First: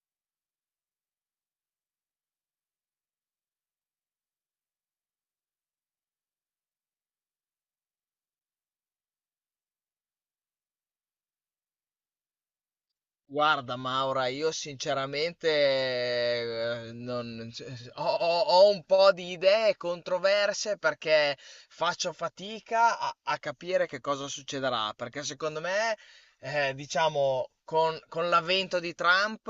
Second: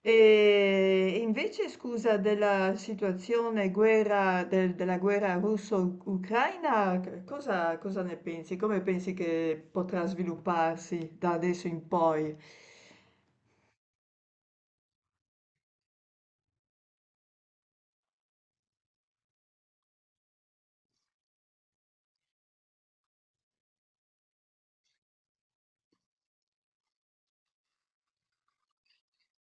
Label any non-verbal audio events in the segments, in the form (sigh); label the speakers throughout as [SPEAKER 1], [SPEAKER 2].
[SPEAKER 1] E invece, scusa, della situazione guerra, della guerra russo-ucraina, cosa ne pensi? Come pensi che potrà svilupparsi da adesso in poi?
[SPEAKER 2] Guarda Maura, io sinceramente eh, non- ho un po' di idee controverse perché faccio fatica a capire che cosa succederà, perché secondo me, diciamo, con l'avvento di Trump,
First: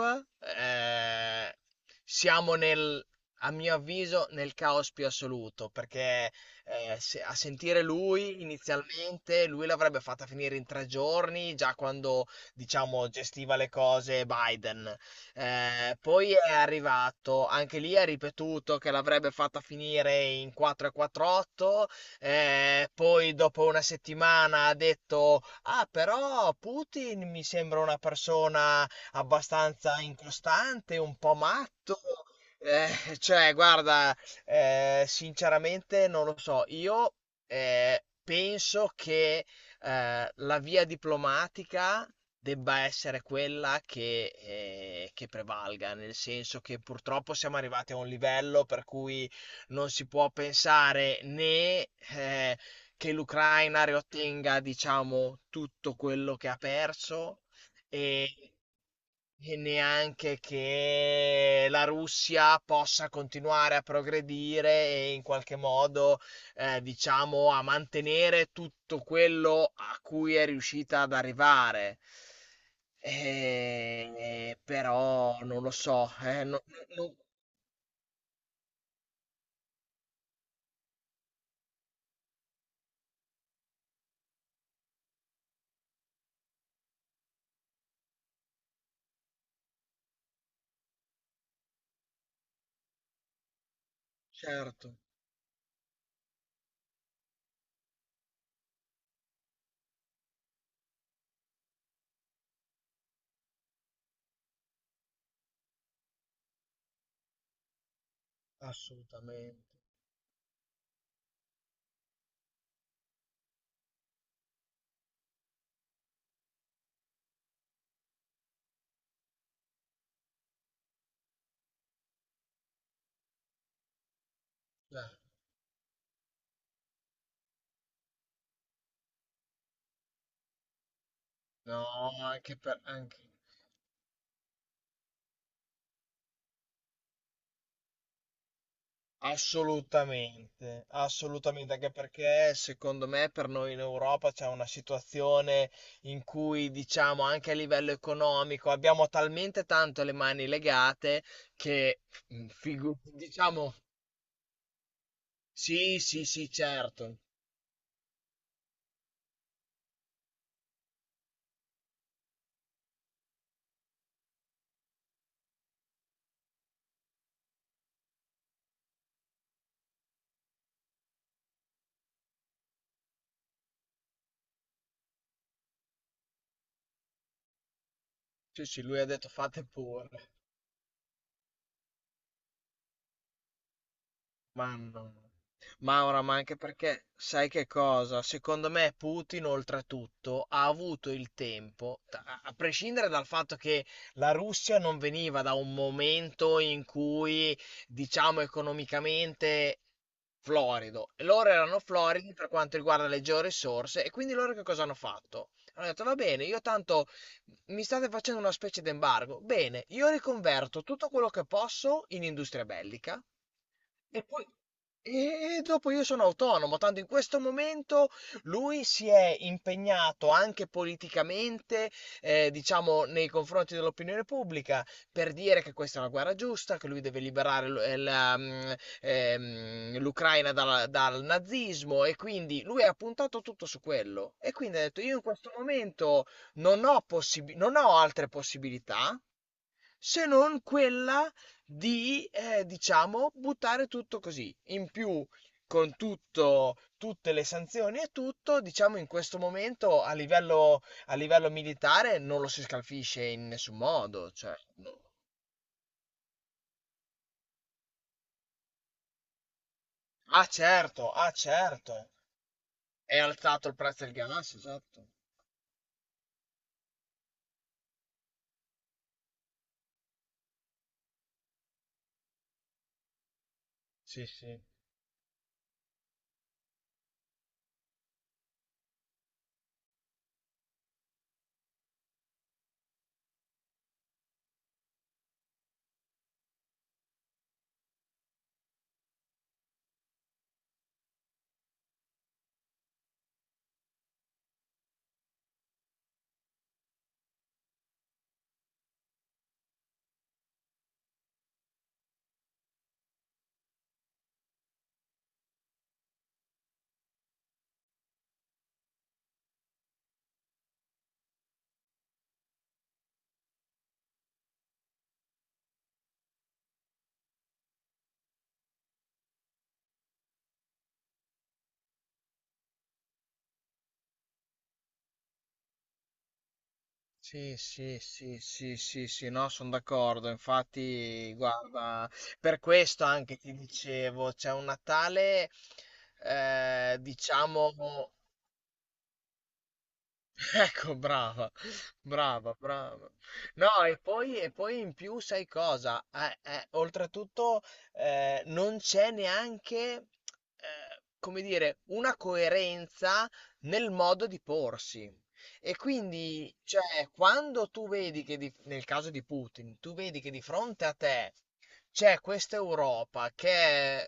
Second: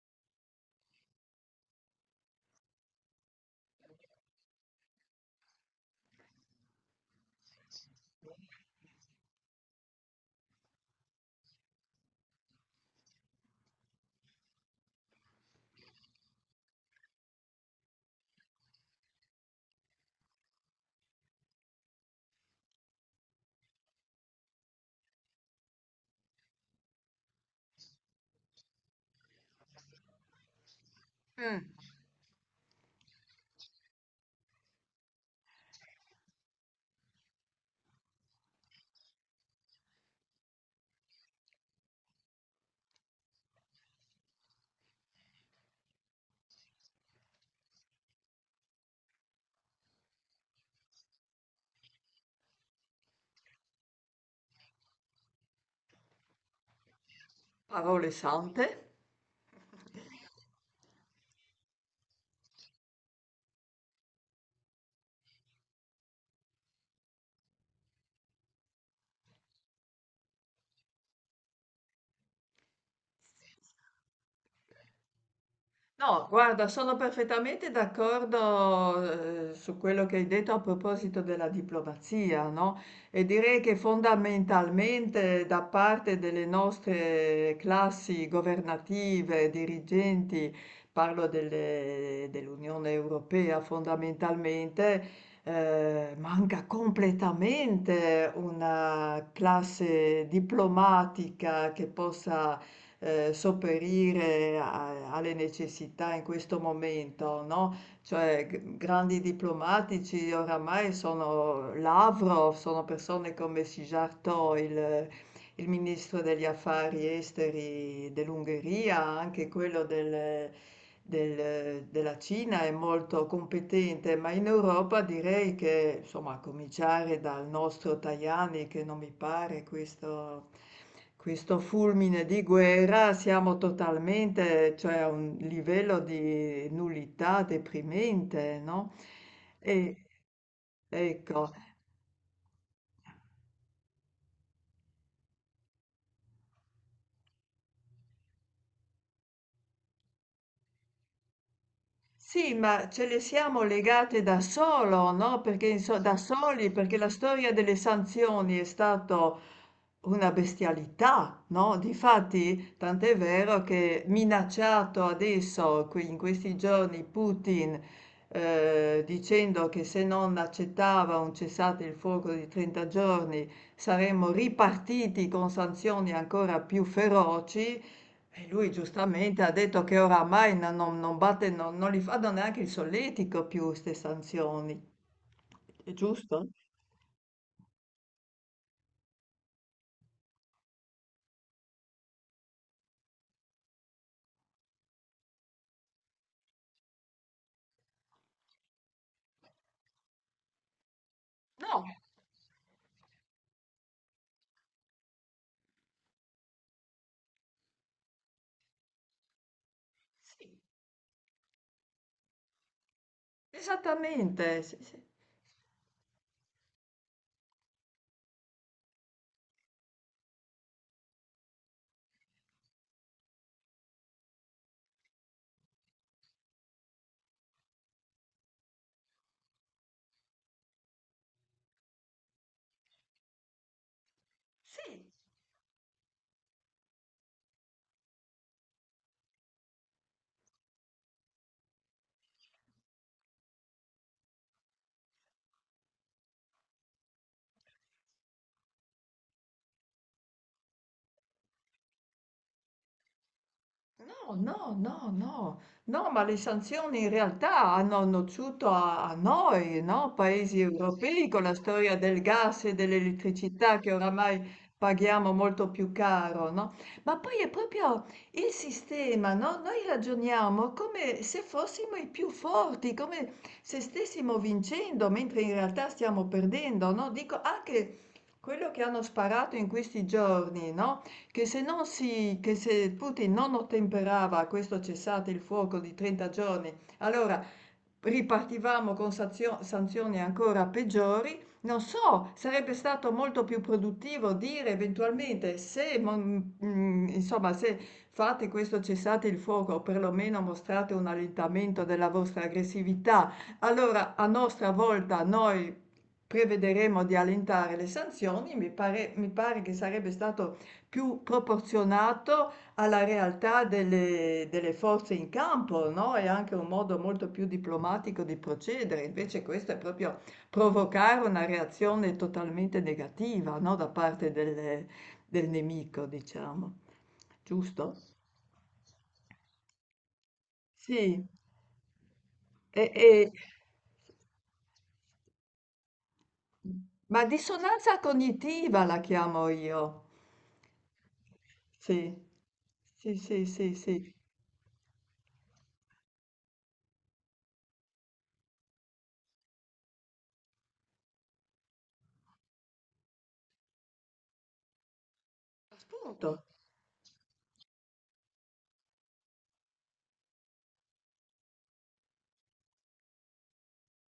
[SPEAKER 2] eh, siamo a mio avviso, nel caos più assoluto, perché a sentire lui inizialmente, lui l'avrebbe fatta finire in tre giorni, già quando diciamo, gestiva le cose Biden. Poi è arrivato, anche lì ha ripetuto che l'avrebbe fatta finire in 4-4-8, poi dopo una settimana ha detto, ah però Putin mi sembra una persona abbastanza incostante, un po'
[SPEAKER 1] Mm.
[SPEAKER 2] matto. Cioè, guarda, sinceramente non lo so. Io penso che la via diplomatica debba essere quella che prevalga, nel senso che purtroppo siamo arrivati a un livello per cui non si può pensare né, che l'Ucraina riottenga, diciamo, tutto quello che ha perso
[SPEAKER 1] Parole
[SPEAKER 2] e
[SPEAKER 1] sante?
[SPEAKER 2] neanche che la Russia possa continuare a progredire e in qualche modo, diciamo, a mantenere tutto quello a cui è riuscita ad arrivare. Però non lo so,
[SPEAKER 1] No, guarda, sono
[SPEAKER 2] no-
[SPEAKER 1] perfettamente d'accordo, su quello che hai detto a proposito della diplomazia, no? E direi che fondamentalmente da parte delle nostre classi governative, dirigenti, parlo dell'Unione Europea
[SPEAKER 2] certo,
[SPEAKER 1] fondamentalmente, manca completamente una classe diplomatica che possa sopperire alle necessità in questo momento, no? Cioè, grandi
[SPEAKER 2] assolutamente.
[SPEAKER 1] diplomatici oramai sono Lavrov, sono persone come Sijarto, il ministro degli affari esteri dell'Ungheria, anche quello della Cina è molto competente, ma in Europa
[SPEAKER 2] Cioè,
[SPEAKER 1] direi che, insomma, a cominciare dal nostro Tajani, che non mi pare questo, questo
[SPEAKER 2] no,
[SPEAKER 1] fulmine di
[SPEAKER 2] anche per,
[SPEAKER 1] guerra,
[SPEAKER 2] anche-
[SPEAKER 1] siamo totalmente, cioè a un livello di nullità deprimente, no? E,
[SPEAKER 2] assolutamente,
[SPEAKER 1] ecco.
[SPEAKER 2] assolutamente, anche perché secondo me per noi in Europa c'è una situazione in cui, diciamo, anche a livello economico abbiamo talmente tanto le mani legate che,
[SPEAKER 1] Sì, ma ce le siamo
[SPEAKER 2] diciamo,
[SPEAKER 1] legate da solo, no? Perché
[SPEAKER 2] sì,
[SPEAKER 1] da
[SPEAKER 2] sì, sì,
[SPEAKER 1] soli, perché la
[SPEAKER 2] certo.
[SPEAKER 1] storia delle sanzioni è stata una bestialità, no? Difatti, tant'è vero che minacciato adesso, in questi giorni, Putin, dicendo che se non accettava un cessate il fuoco di 30 giorni saremmo ripartiti con sanzioni ancora più feroci, e
[SPEAKER 2] Sì,
[SPEAKER 1] lui
[SPEAKER 2] sì, lui ha detto
[SPEAKER 1] giustamente ha
[SPEAKER 2] fate
[SPEAKER 1] detto che
[SPEAKER 2] pure,
[SPEAKER 1] oramai non, non li fanno neanche il solletico più queste
[SPEAKER 2] ma
[SPEAKER 1] sanzioni,
[SPEAKER 2] no. No.
[SPEAKER 1] è
[SPEAKER 2] Maura, ma
[SPEAKER 1] giusto?
[SPEAKER 2] anche perché sai che cosa? Secondo me Putin, oltretutto, ha avuto il tempo, a prescindere dal fatto che la Russia non veniva da un momento in cui, diciamo, economicamente florido, e loro erano
[SPEAKER 1] No,
[SPEAKER 2] floridi per quanto riguarda le georisorse, e quindi loro che cosa hanno fatto? Hanno detto, va bene, io tanto mi state facendo una specie di embargo. Bene, io
[SPEAKER 1] sì,
[SPEAKER 2] riconverto tutto quello che posso in industria bellica e poi,
[SPEAKER 1] esattamente, sì, sì.
[SPEAKER 2] e dopo io sono autonomo, tanto in questo momento lui si è impegnato anche politicamente, diciamo, nei confronti dell'opinione pubblica per dire che questa è una guerra giusta, che lui deve liberare l'Ucraina dal nazismo e quindi lui ha puntato tutto su quello. E quindi ha detto,
[SPEAKER 1] Sì.
[SPEAKER 2] io in questo momento non ho altre possibilità se non quella di, diciamo, buttare tutto così. In più, tutte le sanzioni e tutto, diciamo, in questo momento a livello militare non lo si scalfisce in nessun modo.
[SPEAKER 1] No,
[SPEAKER 2] Cioè,
[SPEAKER 1] no,
[SPEAKER 2] no.
[SPEAKER 1] no, no, no, ma le sanzioni in realtà hanno nociuto a, a noi, no?
[SPEAKER 2] Ah,
[SPEAKER 1] Paesi
[SPEAKER 2] certo,
[SPEAKER 1] europei
[SPEAKER 2] ah,
[SPEAKER 1] con la storia
[SPEAKER 2] certo.
[SPEAKER 1] del gas e
[SPEAKER 2] È alzato il
[SPEAKER 1] dell'elettricità che
[SPEAKER 2] prezzo del
[SPEAKER 1] oramai
[SPEAKER 2] gas, esatto.
[SPEAKER 1] paghiamo molto più caro, no? Ma poi è proprio il sistema, no? Noi ragioniamo come se fossimo i più forti, come se
[SPEAKER 2] Sì,
[SPEAKER 1] stessimo
[SPEAKER 2] sì.
[SPEAKER 1] vincendo, mentre in realtà stiamo perdendo, no? Dico anche quello che hanno sparato in questi giorni, no? Che se, non si, che se Putin non ottemperava a questo cessate il fuoco di 30 giorni, allora ripartivamo con sanzioni ancora peggiori. Non so, sarebbe stato molto più produttivo dire eventualmente se, insomma, se fate questo cessate il fuoco o perlomeno mostrate un allentamento della vostra aggressività, allora a nostra volta noi prevederemo di allentare le sanzioni. Mi pare che sarebbe stato più proporzionato alla realtà delle forze in campo, no? È anche un modo molto più diplomatico di procedere, invece questo è proprio provocare una reazione totalmente negativa, no? Da parte del nemico, diciamo.
[SPEAKER 2] Sì,
[SPEAKER 1] Giusto?
[SPEAKER 2] sì, sì, sì, sì, sì, no, sono d'accordo.
[SPEAKER 1] Sì.
[SPEAKER 2] Infatti, guarda, per
[SPEAKER 1] E-
[SPEAKER 2] questo
[SPEAKER 1] e-
[SPEAKER 2] anche ti dicevo, c'è un Natale,
[SPEAKER 1] ma
[SPEAKER 2] diciamo.
[SPEAKER 1] dissonanza cognitiva la chiamo io.
[SPEAKER 2] Ecco, brava,
[SPEAKER 1] Sì,
[SPEAKER 2] brava, brava.
[SPEAKER 1] sì, sì, sì,
[SPEAKER 2] No,
[SPEAKER 1] sì.
[SPEAKER 2] e poi in più sai cosa? Oltretutto non c'è neanche, come dire, una coerenza nel modo di porsi. E
[SPEAKER 1] Appunto,
[SPEAKER 2] quindi, cioè, quando tu vedi che, nel caso di Putin, tu vedi che di fronte a te c'è questa Europa che è-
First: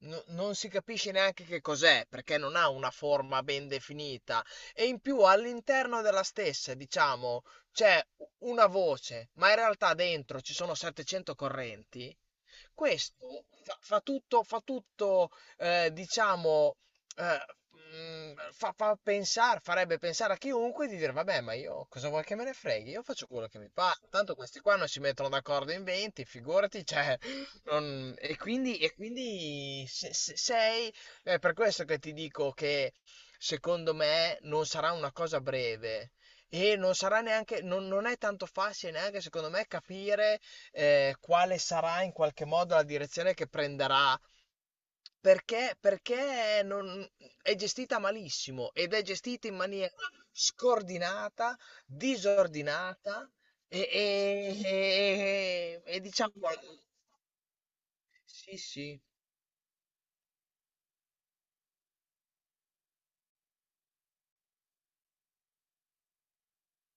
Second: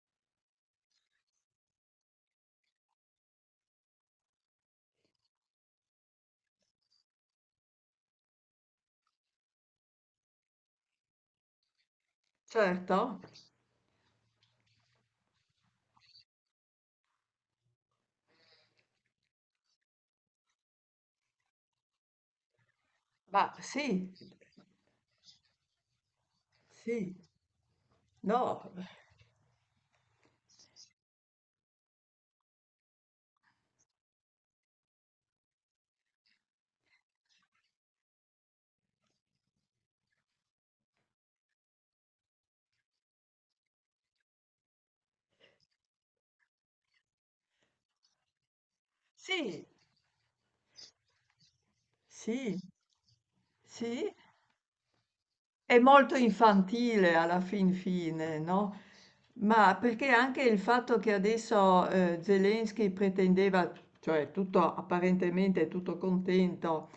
[SPEAKER 2] no- non si capisce neanche che cos'è, perché non ha una forma ben definita e in più all'interno della stessa, diciamo, c'è una voce, ma in realtà dentro ci sono 700 correnti,
[SPEAKER 1] certo.
[SPEAKER 2] questo fa tutto diciamo, eh, fa pensare, farebbe pensare a chiunque di dire, vabbè, ma io cosa vuoi che me ne freghi? Io faccio quello
[SPEAKER 1] Ma
[SPEAKER 2] che mi pare.
[SPEAKER 1] sì,
[SPEAKER 2] Tanto questi qua non si mettono d'accordo in 20, figurati,
[SPEAKER 1] sì,
[SPEAKER 2] cioè,
[SPEAKER 1] no,
[SPEAKER 2] e quindi se- se- sei è per questo che ti dico che secondo me non sarà una cosa breve e non sarà neanche, non è tanto facile neanche secondo me capire quale sarà in qualche modo la direzione che prenderà. Perché, perché non- È gestita malissimo ed è gestita in
[SPEAKER 1] sì.
[SPEAKER 2] maniera scordinata,
[SPEAKER 1] Sì.
[SPEAKER 2] disordinata e,
[SPEAKER 1] Sì,
[SPEAKER 2] e-
[SPEAKER 1] è
[SPEAKER 2] e- e
[SPEAKER 1] molto
[SPEAKER 2] diciamo...
[SPEAKER 1] infantile alla fin fine,
[SPEAKER 2] Sì,
[SPEAKER 1] no?
[SPEAKER 2] sì,
[SPEAKER 1] Ma perché anche il fatto che adesso Zelensky pretendeva, cioè tutto apparentemente tutto contento,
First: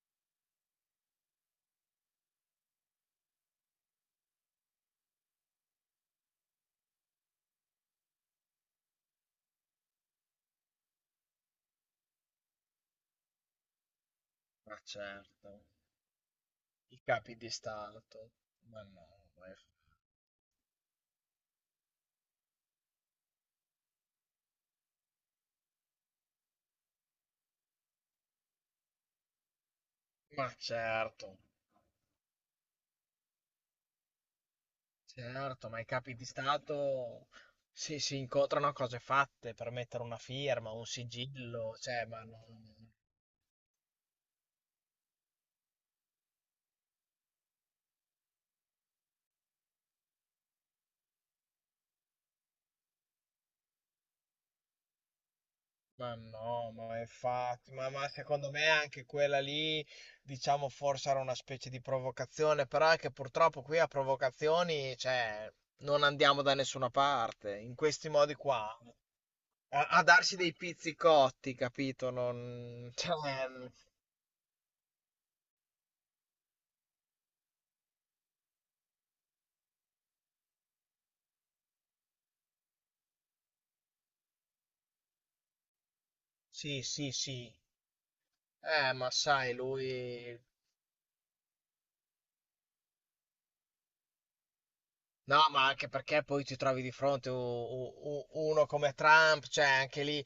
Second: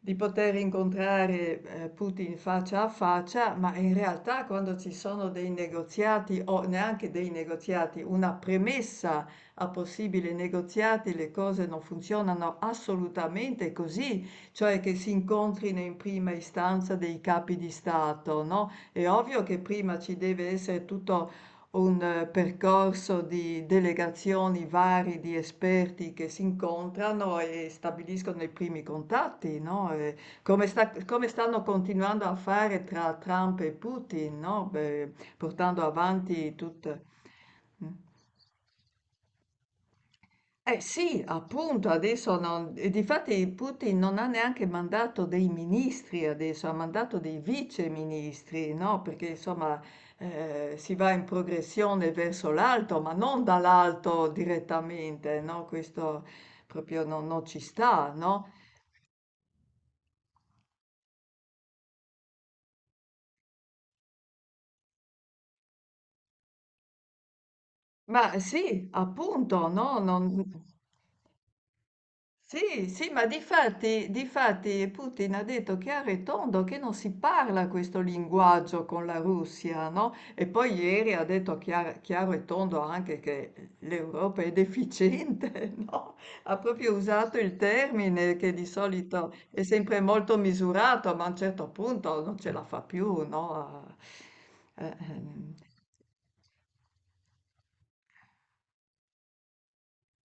[SPEAKER 1] di poter incontrare, Putin faccia a faccia, ma in realtà quando ci sono dei negoziati o neanche dei negoziati, una premessa a possibili negoziati, le cose non funzionano assolutamente così,
[SPEAKER 2] ma
[SPEAKER 1] cioè che si
[SPEAKER 2] certo.
[SPEAKER 1] incontrino in prima istanza
[SPEAKER 2] I
[SPEAKER 1] dei
[SPEAKER 2] capi di
[SPEAKER 1] capi di
[SPEAKER 2] stato.
[SPEAKER 1] Stato, no,
[SPEAKER 2] Ma
[SPEAKER 1] è
[SPEAKER 2] no,
[SPEAKER 1] ovvio
[SPEAKER 2] ma, è-
[SPEAKER 1] che prima ci deve essere tutto un percorso di delegazioni vari di esperti che si incontrano e stabiliscono i primi contatti, no? E
[SPEAKER 2] Ma
[SPEAKER 1] come
[SPEAKER 2] certo,
[SPEAKER 1] stanno continuando a fare tra Trump e Putin, no? Beh,
[SPEAKER 2] certo, ma
[SPEAKER 1] portando
[SPEAKER 2] i capi di
[SPEAKER 1] avanti tutte.
[SPEAKER 2] stato si incontrano a cose fatte per mettere una firma,
[SPEAKER 1] Eh
[SPEAKER 2] un
[SPEAKER 1] sì,
[SPEAKER 2] sigillo,
[SPEAKER 1] appunto,
[SPEAKER 2] cioè, ma
[SPEAKER 1] adesso
[SPEAKER 2] no,
[SPEAKER 1] non e difatti Putin non ha neanche mandato dei ministri adesso, ha mandato dei viceministri, no? Perché insomma si va in progressione verso l'alto, ma non dall'alto direttamente, no?
[SPEAKER 2] ma
[SPEAKER 1] Questo
[SPEAKER 2] no, ma
[SPEAKER 1] proprio non, non ci
[SPEAKER 2] infatti, ma
[SPEAKER 1] sta, no?
[SPEAKER 2] secondo me anche quella lì, diciamo, forse era una specie di provocazione, però è che purtroppo qui a provocazioni, cioè, non andiamo da nessuna parte, in questi modi
[SPEAKER 1] Ma
[SPEAKER 2] qua
[SPEAKER 1] sì, appunto, no?
[SPEAKER 2] a darsi dei
[SPEAKER 1] Non...
[SPEAKER 2] pizzicotti, capito?
[SPEAKER 1] Sì,
[SPEAKER 2] Non,
[SPEAKER 1] sì, ma
[SPEAKER 2] cioè,
[SPEAKER 1] difatti, difatti Putin ha detto chiaro e tondo che non si parla questo linguaggio con la Russia, no? E poi ieri ha detto chiaro, e tondo anche che l'Europa è deficiente, (laughs) no? Ha
[SPEAKER 2] sì,
[SPEAKER 1] proprio
[SPEAKER 2] sì,
[SPEAKER 1] usato
[SPEAKER 2] sì.
[SPEAKER 1] il termine che di
[SPEAKER 2] Ma
[SPEAKER 1] solito
[SPEAKER 2] sai,
[SPEAKER 1] è sempre molto
[SPEAKER 2] lui...
[SPEAKER 1] misurato, ma a un certo punto non ce la fa più, no? Eh,
[SPEAKER 2] No,
[SPEAKER 1] ehm,
[SPEAKER 2] ma anche perché poi ti trovi di fronte uno come Trump, cioè anche lì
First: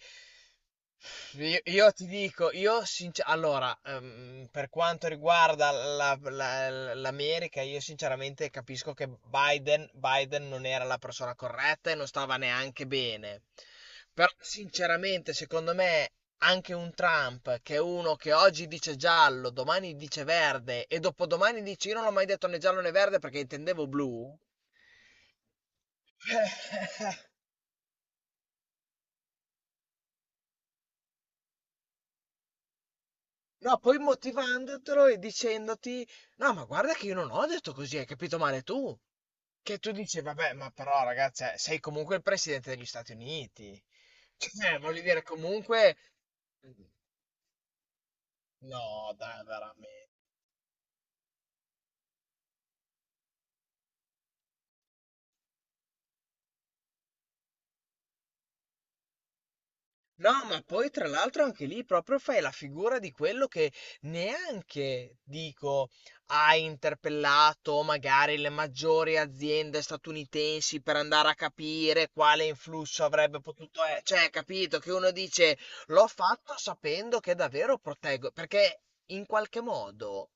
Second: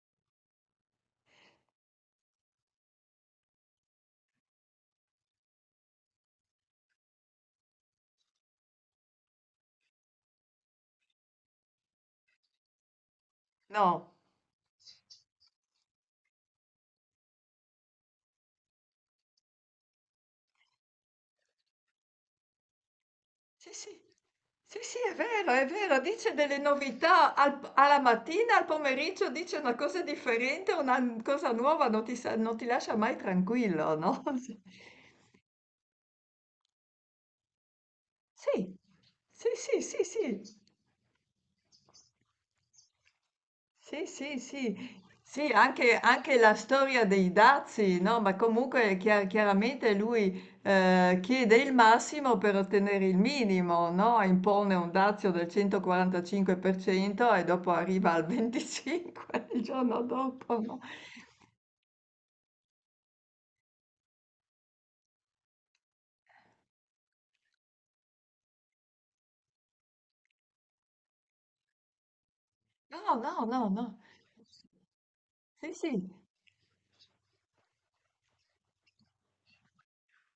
[SPEAKER 2] io, io ti dico, per quanto riguarda l'America, io sinceramente capisco che Biden non era la persona corretta e non stava neanche bene.
[SPEAKER 1] no,
[SPEAKER 2] Però sinceramente, secondo me, anche un Trump, che è uno che oggi dice giallo, domani dice verde e dopodomani dice io non l'ho mai detto né giallo né verde perché
[SPEAKER 1] sì,
[SPEAKER 2] intendevo
[SPEAKER 1] sì.
[SPEAKER 2] blu.
[SPEAKER 1] Sì, sì, è vero, dice delle
[SPEAKER 2] (laughs)
[SPEAKER 1] novità al alla mattina, al pomeriggio dice una cosa differente, una cosa nuova, non ti, non ti lascia mai
[SPEAKER 2] No,
[SPEAKER 1] tranquillo,
[SPEAKER 2] poi
[SPEAKER 1] no? (laughs)
[SPEAKER 2] motivandotelo e dicendoti: no, ma guarda che io non ho detto così, hai capito male
[SPEAKER 1] Sì,
[SPEAKER 2] tu.
[SPEAKER 1] sì,
[SPEAKER 2] Che
[SPEAKER 1] sì,
[SPEAKER 2] tu
[SPEAKER 1] sì,
[SPEAKER 2] dici, vabbè,
[SPEAKER 1] sì.
[SPEAKER 2] ma però, ragazzi, sei comunque il presidente degli Stati Uniti.
[SPEAKER 1] Sì, sì,
[SPEAKER 2] Cioè,
[SPEAKER 1] sì.
[SPEAKER 2] voglio dire,
[SPEAKER 1] Sì, anche,
[SPEAKER 2] comunque.
[SPEAKER 1] anche la storia dei dazi, no? Ma comunque
[SPEAKER 2] No, dai,
[SPEAKER 1] chiaramente
[SPEAKER 2] veramente.
[SPEAKER 1] lui chiede il massimo per ottenere il minimo, no? Impone un dazio del 145% e dopo arriva al 25% (laughs) il giorno
[SPEAKER 2] No,
[SPEAKER 1] dopo,
[SPEAKER 2] ma
[SPEAKER 1] no?
[SPEAKER 2] poi tra l'altro anche lì proprio fai la figura di quello che neanche, dico, ha interpellato magari le maggiori aziende statunitensi per andare a capire quale influsso
[SPEAKER 1] No,
[SPEAKER 2] avrebbe
[SPEAKER 1] no, no,
[SPEAKER 2] potuto
[SPEAKER 1] no.
[SPEAKER 2] essere. Cioè, capito che uno dice
[SPEAKER 1] Sì, sì.
[SPEAKER 2] l'ho fatto sapendo che davvero proteggo, perché in qualche modo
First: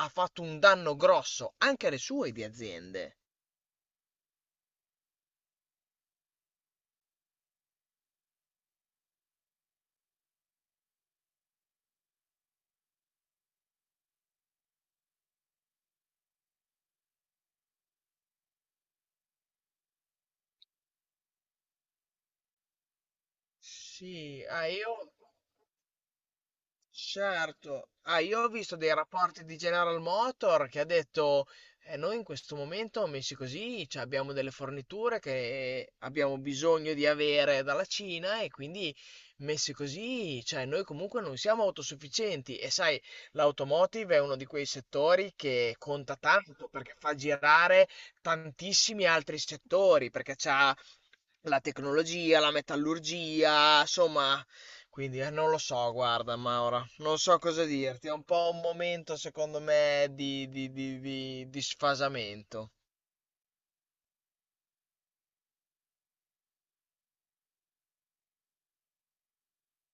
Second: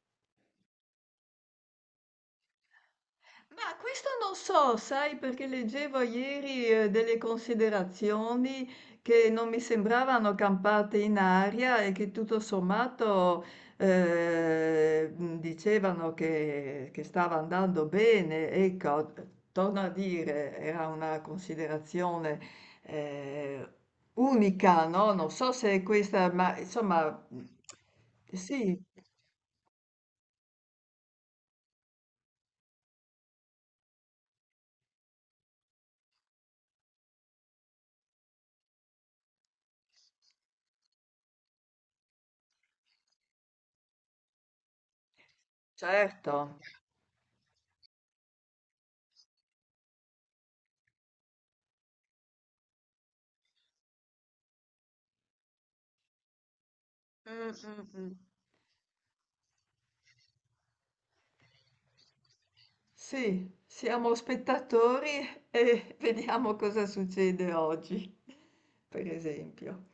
[SPEAKER 2] ha fatto un danno grosso anche alle sue di aziende.
[SPEAKER 1] Ma questo non so, sai, perché leggevo ieri delle considerazioni che non mi sembravano campate in aria e che tutto sommato eh, dicevano che stava andando bene. Ecco, torno a dire, era una considerazione eh,
[SPEAKER 2] Sì, ah,
[SPEAKER 1] unica, no?
[SPEAKER 2] io
[SPEAKER 1] Non so se è questa, ma insomma,
[SPEAKER 2] certo, ah, io ho visto
[SPEAKER 1] sì,
[SPEAKER 2] dei rapporti di General Motor che ha detto, noi in questo momento, messi così, cioè, abbiamo delle forniture che abbiamo bisogno di avere dalla Cina e quindi messi così, cioè, noi comunque non siamo autosufficienti e sai, l'automotive è uno di quei settori che conta
[SPEAKER 1] certo.
[SPEAKER 2] tanto perché fa girare tantissimi altri settori, perché c'ha la tecnologia, la metallurgia, insomma, quindi non lo so, guarda Maura, non so
[SPEAKER 1] Mm,
[SPEAKER 2] cosa
[SPEAKER 1] mm,
[SPEAKER 2] dirti, è
[SPEAKER 1] mm.
[SPEAKER 2] un po' un momento secondo me di, di sfasamento.
[SPEAKER 1] Sì, siamo spettatori e (laughs) vediamo cosa succede oggi, per esempio.